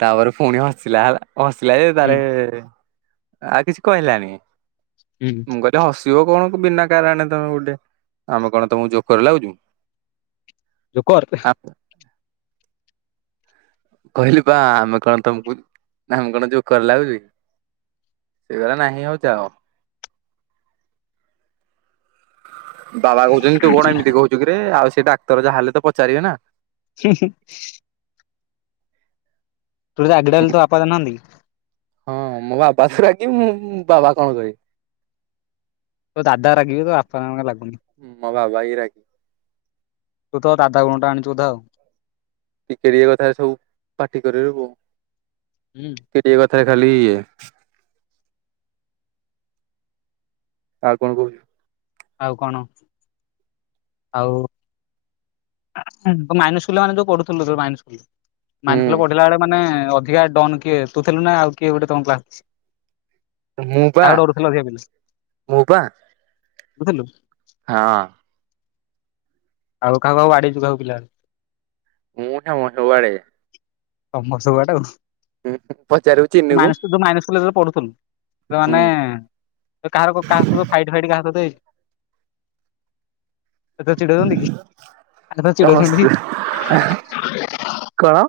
ତା'ପରେ ଫୁଣି ହସିଲା, ହସିଲା ଯେ ହୁଁ ତାରେ ଆଉ କିଛି କହିଲାନି? ହୁଁ ମୁଁ କହିଲି ହେ ହସିବ କଣ ବିନା କାରଣେ ତମେ ଗୁଟେ! ଆମେ କଣ ତମକୁ ଜୋକରେ ଲାଗୁଛୁ? ହ ଯୋକର୍! କହିଲି ବା ଆମେ କଣ ତମକୁ ନାମ କଣ ଯୋଉ କର [unintelligible] ସେ [unintelligible] ନାହିଁ ଆଉ [unintelligible] ବାବା କହୁଛନ୍ତି ତୁ କଣ ଏମିତି କହୁଚୁ କିରେ ଆଉ ସେ ଡାକ୍ତର ଯାହା ହେଲେ ତ ପଚାରିବେ ନା। ହିଁ ହି। ତୁ ଆଗ [unintelligible] ତୋ ବାପା [unintelligible] ହଁ ମୋ ବାବା ତ ରହିବେ ମୁଁ ବାବା ଙ୍କୁ କହେ। ତୋ ଦାଦା ରାଗିବେ ତୋ ବାପା ଲାଗୁନି। ମୋ ବାବା ହିଁ ରାଗି ତୁ ତୋ ଦାଦା ଗୁଣଟା ଆଣୁଚୁ ଆଉ। ଟିକେ ଟିକେ କଥାରେ ସବୁ ପାଟି କରିଦୋଉ। ହୁଁ। ଟିକେ ଟିକେ କଥାରେ ଖାଲି ଆଉ [unintelligible] ଆଉ କଣ? ଆଉ ମାଇନର ସ୍କୁଲ ମାନେ ଯୋଉ ପଢୁଥିଲୁ ମାଇନର ସ୍କୁଲ ହୁଁ ପଢିଲା ବେଳେ ମାନେ ଅଧିକ ଡନ କିଏ ତୁଥିଲୁ ନା ଆଉ କିଏ ଗୋଟେ ତ ମୁଁ ପା କାହାକୁ ମୁଁ ପା [unintelligible] ହଁ। ଆଉ କାହାକୁ କାହାକୁ ବାଡେଇଚୁ ପିଲା [unintelligible] ମୁଁ [unintelligible] [unintelligible] [unintelligible] ମାଇନର ପଚାରିବୁ ଚିନୁକୁ ସ୍କୁଲ କବେ ପଢୁଥିଲୁ ତ ମାନେ କାହାର କା ଫାଇଟ ଫାଇଟ କାହା ସହିତ ତ ହସ [unintelligible] କଣ?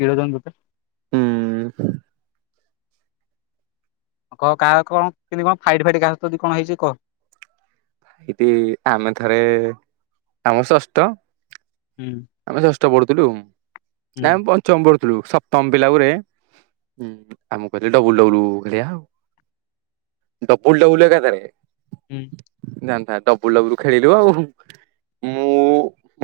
ଚିଡୋ [unintelligible] ହୁଁ। କହ କାହା କଣ [unintelligible] କଣ ଫାଇଟ୍ ଫାଇଟ କା ଯଦି କଣ ହେଇଛି କହ। ଏଇଠି ଆମେ ଥରେ ଆମ ଷଷ୍ଠ ହୁଁ। ଆମେ ଷଷ୍ଠ ପଢୁଥିଲୁ ହୁଁ ନା ଆମେ ପଞ୍ଚମ ପଢୁଥିଲୁ ସପ୍ତମ ପିଲା ଗୁରେ ହୁଁ ଆମକୁ କହିଲି ଡବୁଲ ଡବୁଲ ଖେଳିବା ଆଉ ଡବୁଲ୍ ଡବୁଲ୍ [unintelligible] ହୁଁ। ଡବୁଲ୍ ଡବୁଲ ଖେଳି [unintelligible] ମୁଁ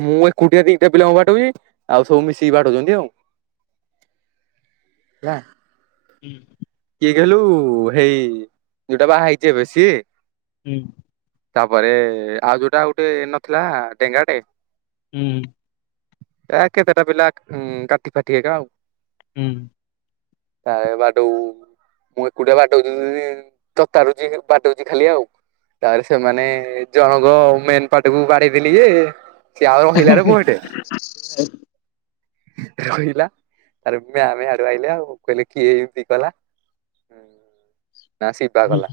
ମୁଁ ଏ କୋଟିଆ ଦିଇଟା ପିଲାଙ୍କୁ ବାଡୋଉଛି ଆଉ ସବୁ ମିଶିକି ବାଡୋଉଛନ୍ତି ଆଉ। ହେଲା। ହୁଁ। କିଏ କଲୁ ହେଇ ଯୋଉଟା ବାହା ହେଇଛି ସେ। ହୁଁ। ତାପରେ ଆଉ ଯୋଉଟା ଗୋଟେ ନଥିଲା ଡେଙ୍ଗାଟେ ହୁଁ। ଏ କେତେଟା ପିଲା ଉ କାଟି ଫାଟି ହେ ଏକ ଆଉ। ହୁଁ। [unintelligible] ମୁଁ ଏକୁଟିଆ ବାଟଉଛି ତତାରୁଛି ବାଟଉଛି ଖାଲି ଆଉ। ତାପରେ ସେମାନେ ଜଣଙ୍କ ମେନ୍ ପାଟ୍ କୁୁ ବାଡେଇଦେଲି ଯେ ସେ ଆ ରହିଲାର [unintelligible] ରହିଲା ତାର ମୟ ମାମ୍ ହେୟାଡୁ ଆଇଲେ ଆଉ କହିଲେ କିଏ ଏମିତି କଲା? ନା ଶିବା କଲା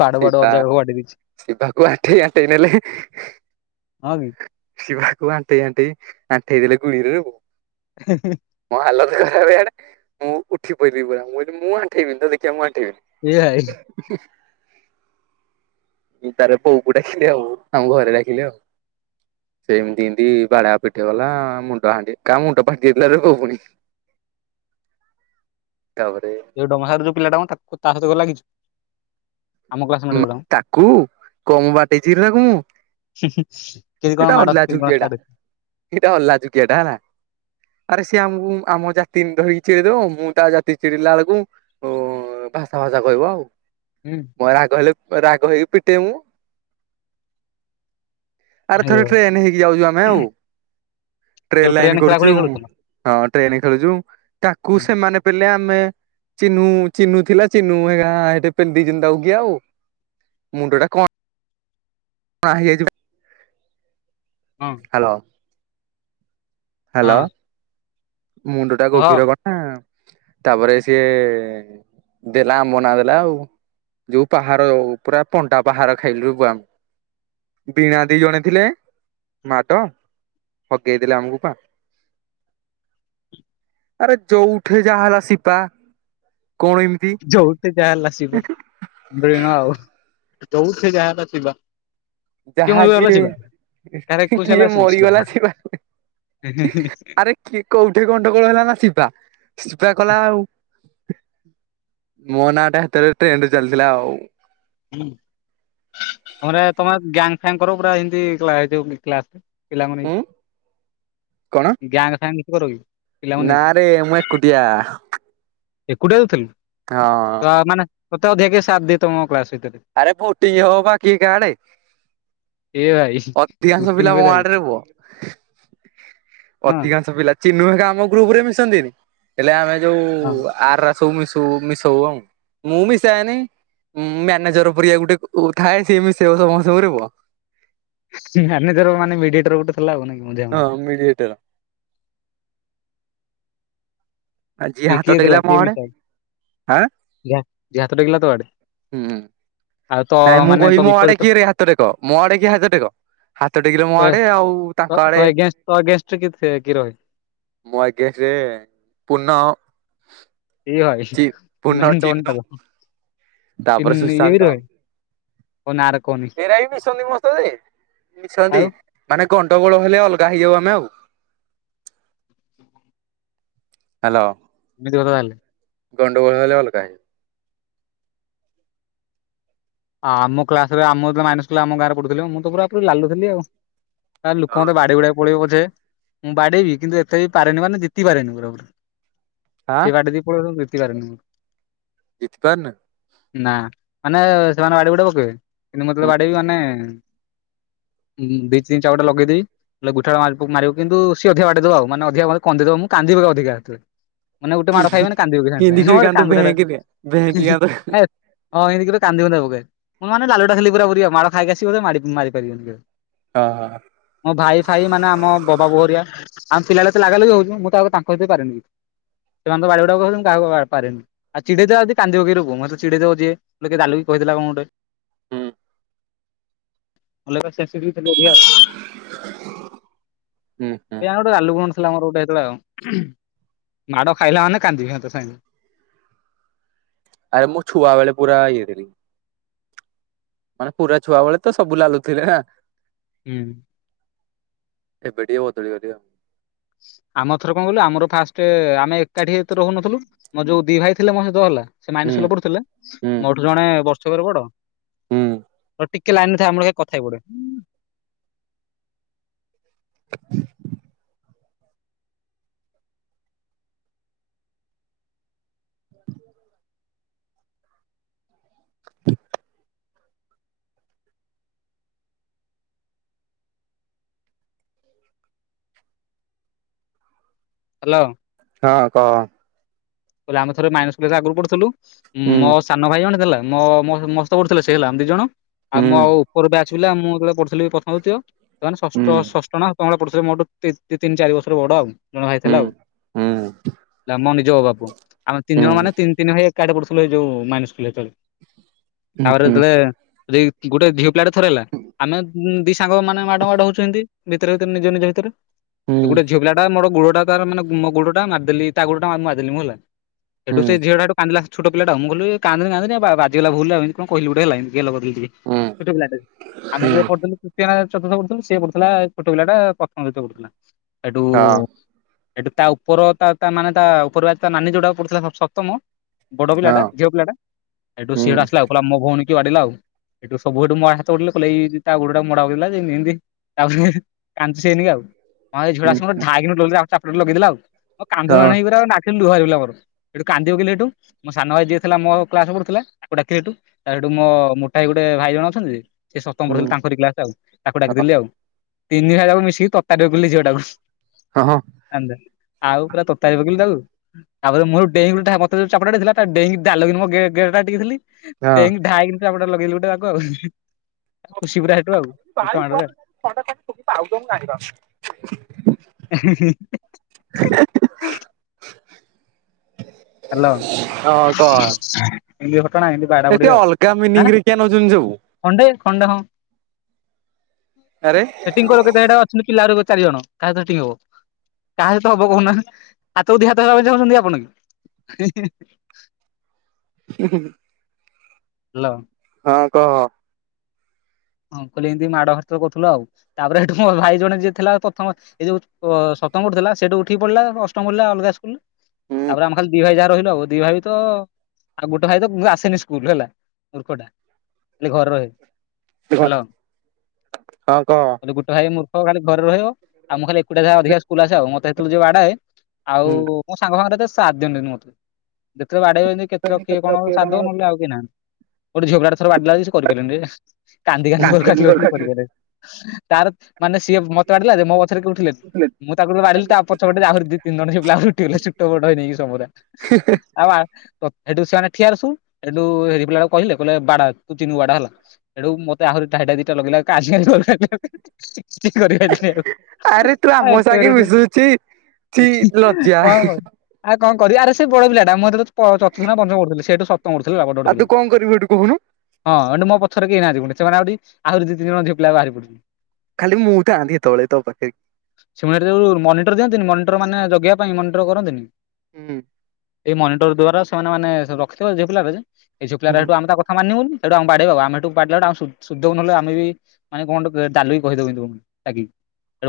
ବାଡ ବାଡ ଶିବା। ଅଜାକୁ ବାଡେଇ ଦେଇଛି ଶିବାକୁ ଆଣ୍ଠେଇ ଆଣ୍ଠେଇ ନେଲେ। ହଁ କି। ଶିବାକୁ ଆଣ୍ଠେଇ ଆଣ୍ଠେଇ ଆଣ୍ଠେଇ ଦେଲେ ଗୁଳିରେ ଆଉ। ହୁଁ ହୁଁ। ମୋ ହାଲତ ଖରାପ୍ ଏଇଆଡେ ମୁଁ ଉଠି ପଇଲି ପୁରା ମୁଁ କହିଲି ମୁଁ ଆଣ୍ଠେଇବିନି ତ ଦେଖିବା ମୁଁ ଏ ଭାଇ ଆଣ୍ଠେଇବିନି।। [unintelligible] ଏ ତାର ବୋଉକୁ ଡାକିଲେ ଆଉ ଆମ ଘରେ ଡାକିଲେ ଆଉ। ସେମିତି ଏମିତି ବାଡାପିଟା କଲାମୁଣ୍ଡ ହାଣ୍ଡି କାହା ମୁଣ୍ଡ ଫାଟି ଯାଇଥିଲାରେ ପୁଅ ପୁଣି। ତାପରେ ଯୋଉ ଡମ ସାହିରୁ ଯୋଉ ପିଲା ଟା ମ ତାକୁ ତା ସହିତ କଣ ଲାଗିଛୁ। ଆମ କ୍ଲାସମେଟ ମା ଯୋଉଟା ମ ତାକୁ କମ୍ ବାଡେଇଛିକି ରେ ତାକୁ ମୁଁ। ହୁଁ ହୁଁ କେମିତି ଏଇଟା କଣ ମାଡ ଖାଇନି ଅଲାଜୁକିଆ କଣ ଟା ସାରେ। ଏଇଟା ଅଲାଜୁ କିଆଟା ହେଲା। ଆରେ ସିଏ ଆମକୁ ଆମ ଜାତି ନି ଧରିକି ଚିଡେଇଦବ ମୁଁ ତା ଜାତି ଚିଡ଼େଇଲା ବେଳକୁ ଓ ଭାଷା ଫାସା କହିବ ଆଉ। ହୁଁ। ମୋ ରାଗ ହେଲେ ରାଗ ହେଇକି ପିଟେ ମୁଁ। ଆରେ ହେଇବ ଥରେ ଟ୍ରେନ୍ ହେଇକି ଯାଉଛୁ ଆମେ ଆଉ। ଟ୍ରେନ୍ ଯୋଉ ଲାଇନ୍ ଟ୍ରେନ ଖେଳା ଖେଳି କରୁଛୁ ଖେଳୁଥିଲ ହଁ ଟ୍ରେନ୍ ଖେଳୁଛୁ ତାକୁ ହୁଁ। ସେମାନେ ପିଲେ ଆମେ ଚିନୁ ଚିନୁ ଥିଲା ଚିନୁ ହେରିକା ହେଠେ ପେଲ ଦେଇଛନ୍ତି ତା କୁ ଏ ଆଉ ମୁଣ୍ଡ ଟା କ କଣା ହେଇ ଯାଇଛି ହଁ। Hello hello. ହଁ ମୁଣ୍ଡ ଟା କହ ଗଭୀର କଣା ତାପରେ ସିଏ ଦେଲା ଆମନା ଦେଲା ଆଉ ଯୋଉ ପାହାର ପୁରା ପଣ୍ଡା। ପାହାର ଖାଇଲୁରେ ପୁଅ ଆମେ। ବୀଣା ଦି ଜଣେ ଥିଲେ ମାଡ ହଗେଇ ଦେଲେ ଆମୁକୁ ପା। ଆରେ ଯଉ ଠେଇ ଯାହା ହେଲା ସିପା କଣ ଇନ୍ ଯୋଉଠି ଯା ହେଲା ଶିବ ବିଣ ଆଉ ଯୋଉଠି ଯାହା ହେଲା ସିବା। କିଏ ଯାହା ମରିଗଲା ଯିଏ ଶିବା କାହାର ଏକୋଇଶିଆ କିଏ ହେଲା ସୁ ଶିବା। ମରିଗଲା ସିପା ହିଁ ହିଁ ହିଁ ଆରେ କିଏ କୋଉଠିରେ ଗଣ୍ଡଗୋଳ ହେଲା ନା ଶିବା ଶିବା କଲା ଆଉ। ମୋ ନାଁ ଟା ହେତେବେଳେ ଟ୍ରେଣ୍ଡରେ ଚାଲିଥିଲା ଆଉ। ହୁଁ ତମରେ ତମେ ଗ୍ୟାଙ୍ଗ ଫ୍ୟାଙ୍ଗ କର ପୁରା ହିନ୍ଦୀ କ୍ଲା ଏ ଯୋଉ କ୍ଲାସ ରେ। ପିଲାଙ୍କୁ ନେଇ ଉଁ ଗ୍ୟାଙ୍ଗ ଫ୍ୟାଙ୍ଗ କିଛି କରୁ କି? ପିଲାଙ୍କୁ ନାଁ ନେଇକି ରେ ମୁଁ ଏକୁଟିଆ। ଏକୁଟିଆ ତୁଥିଲୁ? ହଁ। ଅ ମାନେ ତତେ ଅଧିକା କିଏ ସାଥ ଦିଏ ତମ କ୍ଲାସ୍ ଭିତରେ? ଆରେ ବୋଟିଙ୍ଗ ହବ ପା କିଏ କା ଆଡେ। ଏ ଭାଇ ଅଧିକାଂଶ ବୁଟିଂ ପିଲା ମୋ କରିଦେଲୁ ଆଡରେ ପୁଅ ହଁ ଅଧିକାଂଶ ପିଲା ଚିନୁ ହେକା ଆମ ଗ୍ରୁପ୍ ରେ ମିଶନ୍ତିନି ହେଲେ ଆମେ ଯୋଉ ହଁ ଆର ରା ସବୁ ମିସଉ ମିସଉ ଆଉ ମୁଁ ମିସାଏନି ମୁଁ ମ୍ୟା ନେଜର ପରିଆ ଗୋଟେ ଓ ଥାଏ ସିଏ ମିଶେଇବ ସମସ୍ତଙ୍କୁ ରେ ପୁଅ। ମ୍ୟାନେଜର ମାନେ ମିଡିଏଟର ଗୋଟେ ଥିଲା ନୁହେଁ କି ମଝା ମଝି। ମିଡ଼ିିଏଟର ଆ ଯିଏ କିଏ ହାତ କିଏ ଥିଲା ଟେକିଲା ମ କିଏ ଆଡ଼େ ମିଶା ଆଁ ଯାହା ଯାହା ହାତ ଟେକିଲା ତୋ ଆଡେ ହୁଁ। ଆଉ ତ ନାଇଁ ମୁଁ ମାନେ କିହିବି ତୋ ମୋ ଆଡେ ବିପରୀତ କିଏରେ ହାତ ଟେକ ମୋ ଆଡେ କିଏ ହାତ ଟେକ। ହାତ ଟେକିଲେ ମୋ ତୋ ଆଡେ ଆଉ ତୋ ତାଙ୍କ ତୋ ଆଡେ ଏଗେନଷ୍ଟ ତୋ ଏଗେନଷ୍ଟରେ କିଏ ଥି- କିଏ ରହେ ମୋ ଏଗେଷ୍ଟରେ ପୁନ ଏଇ ଭାଇ ପୂର୍ଣ୍ଣ, ମେନ୍ ଡନ୍ ଟା ଚିନୁ, ତ। ତାପରେ ସୁଶାନ୍ତ କୋଉ ନାଁରେ କହନି। ସେରା ବି ମିଶନ୍ତି ମୋ ସହିତ ଯେ ମିଶନ୍ତି ଆଉ ମାନେ ଗଣ୍ଡଗୋଳ ହେଲେ ଅଲଗା ହେଇଯାଉ ଆମେ ଆଉ ହ୍ୟାଲୋ। ଏମିତି କଥା ତାହେଲେ ଗଣ୍ଡଗୋଳ ହେଲେ ଅଲଗା ଆମ କ୍ଲାସରେ ଆମ ଯେତେବେଳେ ମାଇନସ୍ ଥିଲା ଆମ ଗାଁରେ ପଢ଼ୁଥିଲି ମୁଁ ତ ପୁରା ପୁରି ଲାଲୁ ଥିଲି ଆଉ। ଲୋକ ମତେ ବାଡେଇ ବୁଡ଼ାକି ପଳେଇବ ପଛେ ମୁଁ ବାଡେଇବି କିନ୍ତୁ ଏତେ ବି ପାରେନି ମାନେ ଜିତି ପାରେନି ପୁରାପୁରି। ଆଁ ସେ ବାଡେଇ ଦେଇ ପଳେଇବ ଜିତିପାରେନି ମୁଁ। ଜିତିପାରୁନ? ନା, ମାନେ ସେମାନେ ବାଡେଇ ବୁଡ଼ା ପକେଇବେ। କିନ୍ତୁ ମୁଁ ଯେତେବେଳେ ବାଡେଇବି ମାନେ ଦି ତିନି ଚାପୁଡ଼ା ଲଗେଇଦେବି। ଗୁଠାଟା ମାରିବ କିନ୍ତୁ ସିଏ ଅଧିକ ବାଡେଇ ଦେବ ମାନେ ଅଧିକା ମତେ କନ୍ଦେଇ ଦେବ ମୁଁ କାନ୍ଦିପକାଏ ଅଧିକା ମାନେ ଗୋଟେ କି ମାଡ ଖାଇବି ମାନେ କାନ୍ଦି ପକେଇବି ସାଙ୍ଗେ କିନ୍ତି ସାଙ୍ଗ, କିରି ମୋର କାନ୍ଦୁ କାନ୍ଦରୁଟା ଭେଙ୍କିଦେ ହିଁ ଭେଙ୍କି ହିଁ କାନ୍ଦୁ ହଁ ଏମିତି କେବେ କାନ୍ଦି କୁନ୍ଦା ପକାଏ, ମୁଁ ମାନେ ଲାଲୁଟା ଖାଲି ପୁରା ପୁରି, ମାଡ ଖାଇକି ଆସିବେ ମା ମାରି ପାରିବନି କେବେ ହଁ ହଁ। ମୋ ଭାଇ ଫାଇ ମାନେ ଆମ ବବା ବୋଉ ଘରିଆ ଆମ ପିଲାବେଳେ ଏତେ ଲାଗା ଲାଗି ହଉଛି ମୁଁ ତ ଆଉ ତାଙ୍କ ଭିତରେ ପାରେନି କିଛି। ସେମାନେ ତ ବାଡେଇ ବୁଡା କଉଛନ୍ତି କାହାକୁ ପାରେନି? ଆଉ ଚିଡ଼େଇ ଦେବା ଯଦି କାନ୍ଦିପକେଇବି ରେ ପୁଅ ମୋତେ ଚିଡେଇ ଦେବ ଯିଏ ଗାଲୁ କରି କହିଥଦେଲା କଣ ଗୋଟେ? ହୁଁ ଭଲ ସେନ୍ସିଟିବି ଥିଲୁ ଅଧିକା ହୁଁ ହଁ। କେଜାଣି ଗୋଟେ ଗାଲୁ ପଣ ଥିଲା ଆମର ଗୋଟେ ସେତେବେଳେ ଆଉ, ମାଡ ଖାଇଲା ମାନେ କାନ୍ଦିବି ସାଙ୍ଗେ ଆରେ ମୁଁ ଛୁଆ ବେଳେ ପୁରା ଇଏ ଥିଲି। ମାନେ ପୁରା ଛୁଆ ବେଳେ ତ ସବୁ ଲାଲୁଥିଲେ ହେଁ। ହୁଁ। ଏବେ ଟିକେ ବଦଳି ଗଲି ଆଉ ଆମ ଥର କଣ କହିଲୁ ଆମର ଫାଷ୍ଟ ଆମେ ଏକାଠି ଏତେ ରହୁନଥିଲୁ, ମୋ ଯୋଉ ଦି ଭାଇ ଥିଲେ ମୋ ସହିତ ହେଲା ସେ ହୁଁ। ମାଇନରସ୍କୁଲ ପଡୁଥିଲେ ହୁଁ ମୋଠୁ ଜଣେ ବର୍ଷକର ବଡ। ହୁଁ ଟିକେ ଲାଇନରେ ଥାଆ ମୁଁ ଟିକେ କଥା ହେଇ ପଡେ। ହ୍ୟାଲୋ। ହଁ କହ? କହିଲୁ ଆମ ଥରେ ମାଇନର୍ସ ଆଗରୁ ପଢୁଥିଲୁ, ହୁଁ ମୋ ସାନ ଭାଇ ଜଣେ ଥିଲା ମୋ ମୋ ସହ ପଢୁଥିଲେ ସେଇ ହେଲା, ଆମେ ଦି ଜଣ, ଆଉ ହୁଁ ମୋ ଉପର ବ୍ୟାଚ ପିଲା ମୁଁ ଯେତେବେଳେ ପଢ଼ୁଥିଲି ପ୍ରଥମ, ଦିତୀୟ ସେମାନେ ହୁଁ ଷଷ୍ଠ ଷଷ୍ଠ ନା ସପ୍ତମ ପଢ଼ୁଥିଲେ ମୋଠୁ ଦୁ ତିନି ଚାରି ବର୍ଷର ବଡ ଆଉ ଜଣେ ଭାଇ ହୁଁ ଥିଲା ଆଉ ହୁଁ ଦାମ ମୋ ନିଜ ବାପା ପୁଅ। ଆମେ ହୁଁ ତିନି ଜଣ ହୁଁ ମାନେ ତିନି ତିନି ଭାଇ ଏକାଠି ପଢ଼ୁଥିଲେ ସେଇ ଯୋଉ ମାଇନର୍ସ୍ ସ୍କୁଲ ରେ ସେତେବେଳେ, ହୁଁ ତାପରେ ହୁଁ ଯେତେବେଳେ ଗୋଟେ ଝିଅ ପିଲାଟେ ଥରେ ହେଲା ଆମେ ଦି ସାଙ୍ଗ ମାନେ ମାଡ ମାଡ ହଉଛୁ ଏନ୍ତୀ। ଭିତରେ ଭିତରେ ନିଜ ନିଜ ଭିତରେ। ଗୋଟେ ହୁଁ ଝିଅ ପିଲାଟା ମୋର ଗୋଡଟା ତାର ମାନେ ମୋ ଗୋଡଟା ମାରିଦେଲି ତା ଗୋଡଟା ମାରିଦେଲି ମୁଁ ହେଲା ହୁଁ ସେଠୁ ହୁଁ ସେ ଝିଅଟା କାନ୍ଦିଲା ଛୋଟପିଲାଟା ମୁ କହିଲି କାନ୍ଦେନି କାନ୍ଦେନି ବାଜିଗଲା ଭୁଲ ଏଇ କଣ କହିଲ ଗୋଟେ ହେଲା ଛୋଟ ପିଲା ଟେ। ଆମେ ଯେତେବେଳେ ହଁ ପଢୁଥିଲୁ ତୃତୀୟ ଚତୁର୍ଥ ପଢୁଥିଲୁ ସିଏ ପଢୁଥିଲା ଛୋଟ ପିଲାଟା ପ୍ରଥମ ଦିତୀୟ ପଢୁଥିଲା। ସେଠୁ ଏଠୁ ତା ଉପର ତା ତା ମାନେ ତା ଉପର ବ୍ୟାଚ ତା ନାନୀ ଯୋଉଟାକୁ ପଡୁଥିଲା ସ ସପ୍ତମ ବଡ ହଁ ପିଲାଟା ଝିଅ ପିଲାଟା ଏଇଠୁ ହୁଁ ସିଡା ଆସିଲା ପିଲା ମୋ ଭଉଣୀକି ବାଡିଲା ଆଉ ଏଠୁ ସବୁ ଏଠୁ ମୋ ଆଡେ ହାତ ଉଠେଇଲେ କଲେ ଏଇ ଏଇ ତା ଗୋଡଟା ମଡ଼ା ହଉଥିଲା ଯେ ଏମତି ତାପରେ କାନ୍ଦସେନି ଆଉ ହଁ ଝିଅଟେ ହୁଁ ଆସିକି ଧାଏଁ କିନି ଗୋଟେ ଚାପୁଡା ଲଗେଇଦେଲା ଆଉ ମୁଁ କାନ୍ଦୁନୁ ହଁ ମାନ୍ଦୁନୁ ହେଇକି ମୋ ଆଖିରୁ ଲୁହ ବାହାରି ଗଲା ଆଉ ଏଠୁ କାନ୍ଦି ପକେଇଲେ ଏଠୁ ମୋ ସାନ ଭାଇ ଯିଏ ଥିଲା ମୋ କ୍ଲାସରେ ପଢୁଥିଲା ତାକୁ ଡାକିଲି ସେଠୁ ତାପରେ ସେଠୁ ମୋ ମୋଟା ହେଇକି ଗୋଟେ ଭାଇ ଜଣ ଅଛନ୍ତିଯେ ସେ ସପ୍ତମ ହୁଁ ପଢ଼ୁଥିଲେ ତାଙ୍କରି କ୍ଲାସ ଆଉ ତାକୁ ହଁ ଡାକିଦେଲି ଆଉ ତିନିିଜଣ [unintelligible] ମିଶିକି [unintelligible] ଝିଅଟାକୁ। ହଁ ହଁ। ଆଣିଦେ ଆଉ ପୁରା ତତାରୀ ପକେଇଲେ ତାକୁ ତାପରେ ମୁହେଟୁ ଡେଇଁ ଡ଼ା ମତେଯୋଉ ଚାପୁଡ଼ଟେ ଦେଲା ତା ଡେଇଁକି ଦାଲୋଉକିନା ମୁଗେ ଗେଡ଼ାଟାଟିକ ଥିଲି ଡେଇଁକି ଡ଼ାକିନା ଚାପୁଡ଼ା ଲଗେଇଲି ଗୋଟେ ତାକୁ ଆଉ। ଖୁସି ପୁରା ସେଠୁ ଆଉ ଗୋଟେ [unintelligible] ମାଡ଼ରେ ମୁଁ ଜାଣିପାରୁନି। [unintelligible] [inaudible] ହାଲୋ ହଁ କହ ଏମିତି ଘଟଣା ଏ ଏତେ ଅଲଗା ମିନିଂରେ କିଆ ନୋଉଚନ୍ତି ଯୋଉ ଖଣ୍ଡେ ଖଣ୍ଡେ ହଁ ଆରେ ସେଟିଂ କର ସେଇଟା ଅଛନ୍ତି ପିଲାଆହୁରି ଚାରିଜଣ କାସହିତ ସେଟିଂ ହବ? କାହା ସହିତ ହବ କହୁନାହା ହାତକୁ ଦିହାତ ହେବା ପାଇଁ ଚାହୁଁଛନ୍ତି ଆପଣକି? [unintelligible] ହୁଁ ହୁଁ। ହାଲୋ। ହଁ କହ? ଅଙ୍କଲ ଏମିତି ମାଡ଼ ହାଡ଼ତ କରୁଥିଲୁ ଆଉ ତାପରେ ହେଠୁ ମୋର ଭାଇ ଜଣେ ଯିଏ ଥିଲା ପ୍ରଥମ ଏଇ ଯୋଉ ଅ ସପ୍ତମରେ ଥିଲା ସେଠୁ ଉଠିକି ପଳିଲା ଅଷ୍ଟମ ପଡ଼ିଲା ଅଲଗା ସ୍କୁଲ୍ ତାପରେ ହୁଁ ଆମ ଖାଲି ଦିଭାଇ ଯାହା ରହିଲୁ ଦିଭାଇ ତ ଆଉ ଗୋଟେ ଭାଇତ ଆସେନି ସ୍କୁଲ୍ ହେଲା ମୂର୍ଖଟା ଖାଲି ଘରେ ରହେ। ହାଲୋ ହଁ କହ ଗୋଟେ ଭାଇ ମୂ ହଁ ଖାଲି ଘରେ ରହିବ ଆଉ ମୁଁ ଖାଲି ଆକୁଡ଼ିଆ ଯାହା ଅଧିକା ସ୍କୁଲ୍ ଆସେ ଆଉ ମତେହେତଳୁ ଯୋଉ ବାଡ଼ାଏ ଆଉ ହୁଁ ମୋ ସାଙ୍ଗମାନେ ସାଥ୍ ଦଅନ୍ତିନି ମତେ ଯେତେଳେ ବାଡ଼େଇ ଏମିତି କେତେ କିଏ କଣ ସ ସାଥ୍ ଦେଉ ନହେଲେ ଆଉ କେହି ନାହାନ୍ତି ଗୋଟେ ଝିଅପିଲାଟେ ଗୋଟେଥର ବାଡିଲାଯେ ସେ କରିପାରଲାନି କନ୍ଦି କାନ୍ଦି [unintelligible] କରିପାରିଲାନି। ତାର ମାନେ ସିଏ ମତେ ବାଡିଲାଯେ ମୋପଛରେ କେହିଉଠିଲେନି। ମୁଁ ତାକୁୁ ବାଡିଲି ତାପଛପଟେ ଆହୁରି ଦି ତିନିଜଣ ଝିଅ ପିଲା ଉଠିଗଲେ ଛୋଟ ବଡ଼ ନେଇକି ସବୁଅରା। ଆଉ ଆ ସେଠୁ ସେମାନେ ଠିଆହେଲେ ସବୁ ସେଠୁ ହେରି ପିଲାଟାକୁ କହିଲେ କହିଲେ ବାଡା ତୁ ଚିନୁକୁ ବାଡ଼ା ହେଲା ଏଠୁ ମତେ ଆହୁରି ଠାଏ ଠାଏ ଦିଟା ଲଗେଇଲା ଆରେ ତୁ ଆମ ସାଙ୍ଗେ [unintelligible] ମିଶୁଛି ଛି [unintelligible] କଣ ଲଜ୍ଜା [unintelligible] ଆଉ କଣ କରିବା ଆରେ ସେବଡ଼ ପିଲାଟା ମୁହେତେଳେ ପ ଚତୁର୍ଥ ପଞ୍ଚମ ପଢ଼ୁଥିଲି ସେଇଠୁ ସପ୍ [unintelligible] ହଁ ସେଠୁ ଆଉ ତୁ କଣ କରିବୁ ଏଠୁ କହୁନୁ ମୋ ପ ପଛରେ କେହିନାହାନ୍ତି ପୁଣି ସେମାନେ ଆହୁରି ଆହୁରି ଦି ତିିନି ଜଣ ଝିଅ ପିଲା ବାହାରି ପଢ଼ୁଛନ୍ତି। ଖାଲି ମୁଁ ଥାଆନ୍ତି ହେତଳେ ତୋପାଖରେ? ସେମାନେ ଯୋଉ ମନିଟର ଦିଅନ୍ତିି ମନିଟର ମାନେ ଜଗିବା ପାଇଁ ମନିଟର କରନ୍ତିନି? ହୁଁ। ଏଇ ମନିଟର ଦ୍ଵାରା ସେମାନେ ମାନେ ରଖିଥିବା ଝିଅପିଲା [unintelligible] ଏଇଝିଅପିଲା ହୁଁ। ଏଇଠୁ ଆମେତା ମାନିବୁନି ଏଠୁ ଆମ ବାଡ଼େଇବ ଆମେ ହେ [unintelligible] ଶୁଦ୍ଧିଦବୁ ନହେଲେ ଆମେବି ମାନେ କଣ ଗୋଟେ ଦାଲୁକି କହିଦେଉି ଲାଗିବ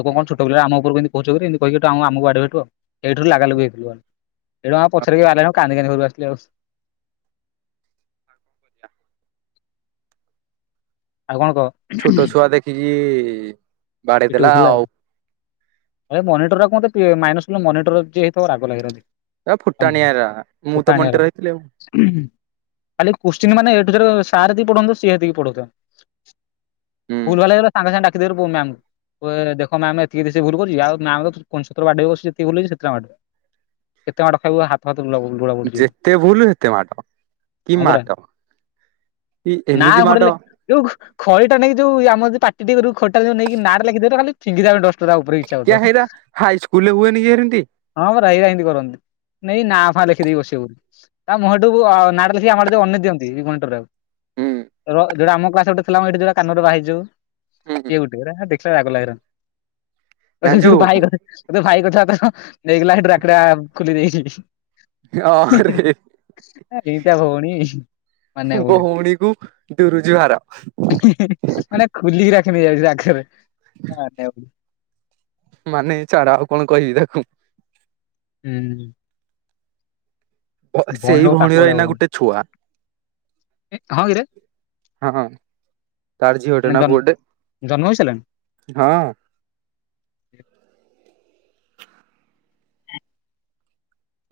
ହେଟୁ କଣ ଛଟ ପିଲା ଆମକୁ କେହି କୋହୁଚହେରି ଏମିତି କହିି ଆମ ଆମକୁ ବାଡ଼େଇବେ ଏଇଠୁ ଲାଗାଲାଗିଇଥିଲିବ। ସେଇଠୁ ଆମ ପଛରେକେହି ଆସିଲେଣି କାନ୍ଦି କାନ୍ଦି ଘରକୁ ଆସିଲ ଆଉ। ଆଉ କଣ କହ? ଛୋଟ ଛୁଆ ଦେଖିକି ବାଡେଇ ପିଟୁ ଦେଲା ଥିଲା। ଆଉ ଆ ମନିଟର ଆମତେ ସାଇନ୍ସ ମନିଟର ଯିଏ ହେଇଥିବ ରାଗ ଲାଗେମତେ। ଫୁଟାଣିଆଅରା ମୁଁତ ମନିଟର ହେଇଥିଲି ଆଉ। ଖାଲି କୋସ୍ଚିନ୍ ମାନେ ଏଠୁ ସାର୍ ସେତିକି ପଢନ୍ତୁ ସିଏ ହେତିକି ପଢୁଥାନ୍ତୁ। ଭୁଲ ହୁଁ ଭାଲ୍ ହେଇଗଲେ ସାଙ୍ଗେ ସାଙ୍ଗେ ଡାକି ଦେବେରି ବୋଉ ମ୍ୟାମ। ତୁ ଦେଖ ମ୍ୟାମ ଏତିକି ରେ ଭୁଲ କରୁଚି ଆଉ ନା ତ କୁଞ୍ଚତ୍ର ବାଡିବ ଜେତିକି ଭୁଲ ହେଇଛି ସେଥି ଟା ବାଡେ। କେତେ ମାଡ ଖାଇବୁ ହାତ ହାତ [unintelligible] ଯେତେ ଭୁଲ ସେତେ ମାଡ କି ହଁ ପରା ମାଡ କି ନା ଏମିତି ଗୋଟେ ଲେ ମାଡ। ଯୋଉ ଖଡି ଟା ନେଇକୀ ଯୋଉ ଆମ ପାଟି ଟେ ଖଟା ଯଉ ନେଇକି ନାଟା ଲେଖିଦବ ଖାଲି ଫିଙ୍ଗିଦେବେ ଡଷ୍ଟ ତା ଉପରେ ଇଚ୍ଛା କ ହଉଥିବ। ହେଇରା ହାଇ ସ୍କୁଲ ରେ ହୁଏନି ଏରତି। ହଁ ପରା ଏରା ଏମିତି କରନ୍ତି ନାଇଁ ନାଁ ଫାଁ ଲେଖିଦେଇକି ବସି ତା ମୁହଁଠୁ ନାଟା ଲେଖିକି ଆମ ଆଡେ ଯୋଉ ଅନେଇ ଦିଅନ୍ତି ମଣ୍ଟରେଉ। ର ଯୋଟା ଆମ କ୍ଲାସ୍ ଗୋଟେ ଥିଲା ମ ଯୋଉ କାନରେ ବାହାହେଇଚି ଯୋଉ। ଇଏ ଗୋଟେ ଏରା ଦେଖିଲା ବେଳକୁ ରାଗଲାଗେ, ଆ ସେ ଜାଣିଛୁ ଯୋଉ ଭାଇ ତ ତେ ଭାଇ କଥିଲ ତ ନେଇଗଲା ଏଠିଡାକୁଟା ଖୁଲି ଦେଇିଚି। ଅରେ ଏ ଦିଟା ଭଉଣୀ। ମାନିବାକୁ ପଡିବ। ଭଉଣୀକୁ ଦୁରୁ ଜୁହାର। [unintelligible] ମାନେ ଖୁଲିକି ରଖି ନେଇ ଯାଉଚି ରାଖରେ। ମନିଆକୁ ପଡିବ। ମାନେ ଚାଡ ଆଉ କଣ କହିବି ତାକୁ। ହୁଁ। ଭଉଣୀ ସେଇ ହଉ ତାଙ୍କ ଭଉଣୀର ଭଳିଆ ଏଇନା ଭଉଣୀ ଗୋଟେ ଛୁଆ। ହଁ କିରେ ହଁ, ତାର୍ ଝିଅ ଟେ ମାନେ ନା ପୁଅ ଟେ? ଜନ୍ମ ହେଇସାରିଲାଣି? ହଁ।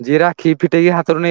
ଯିଏ ରାଖି ଫିଟେଇକି ହାତରୁ ନେଇ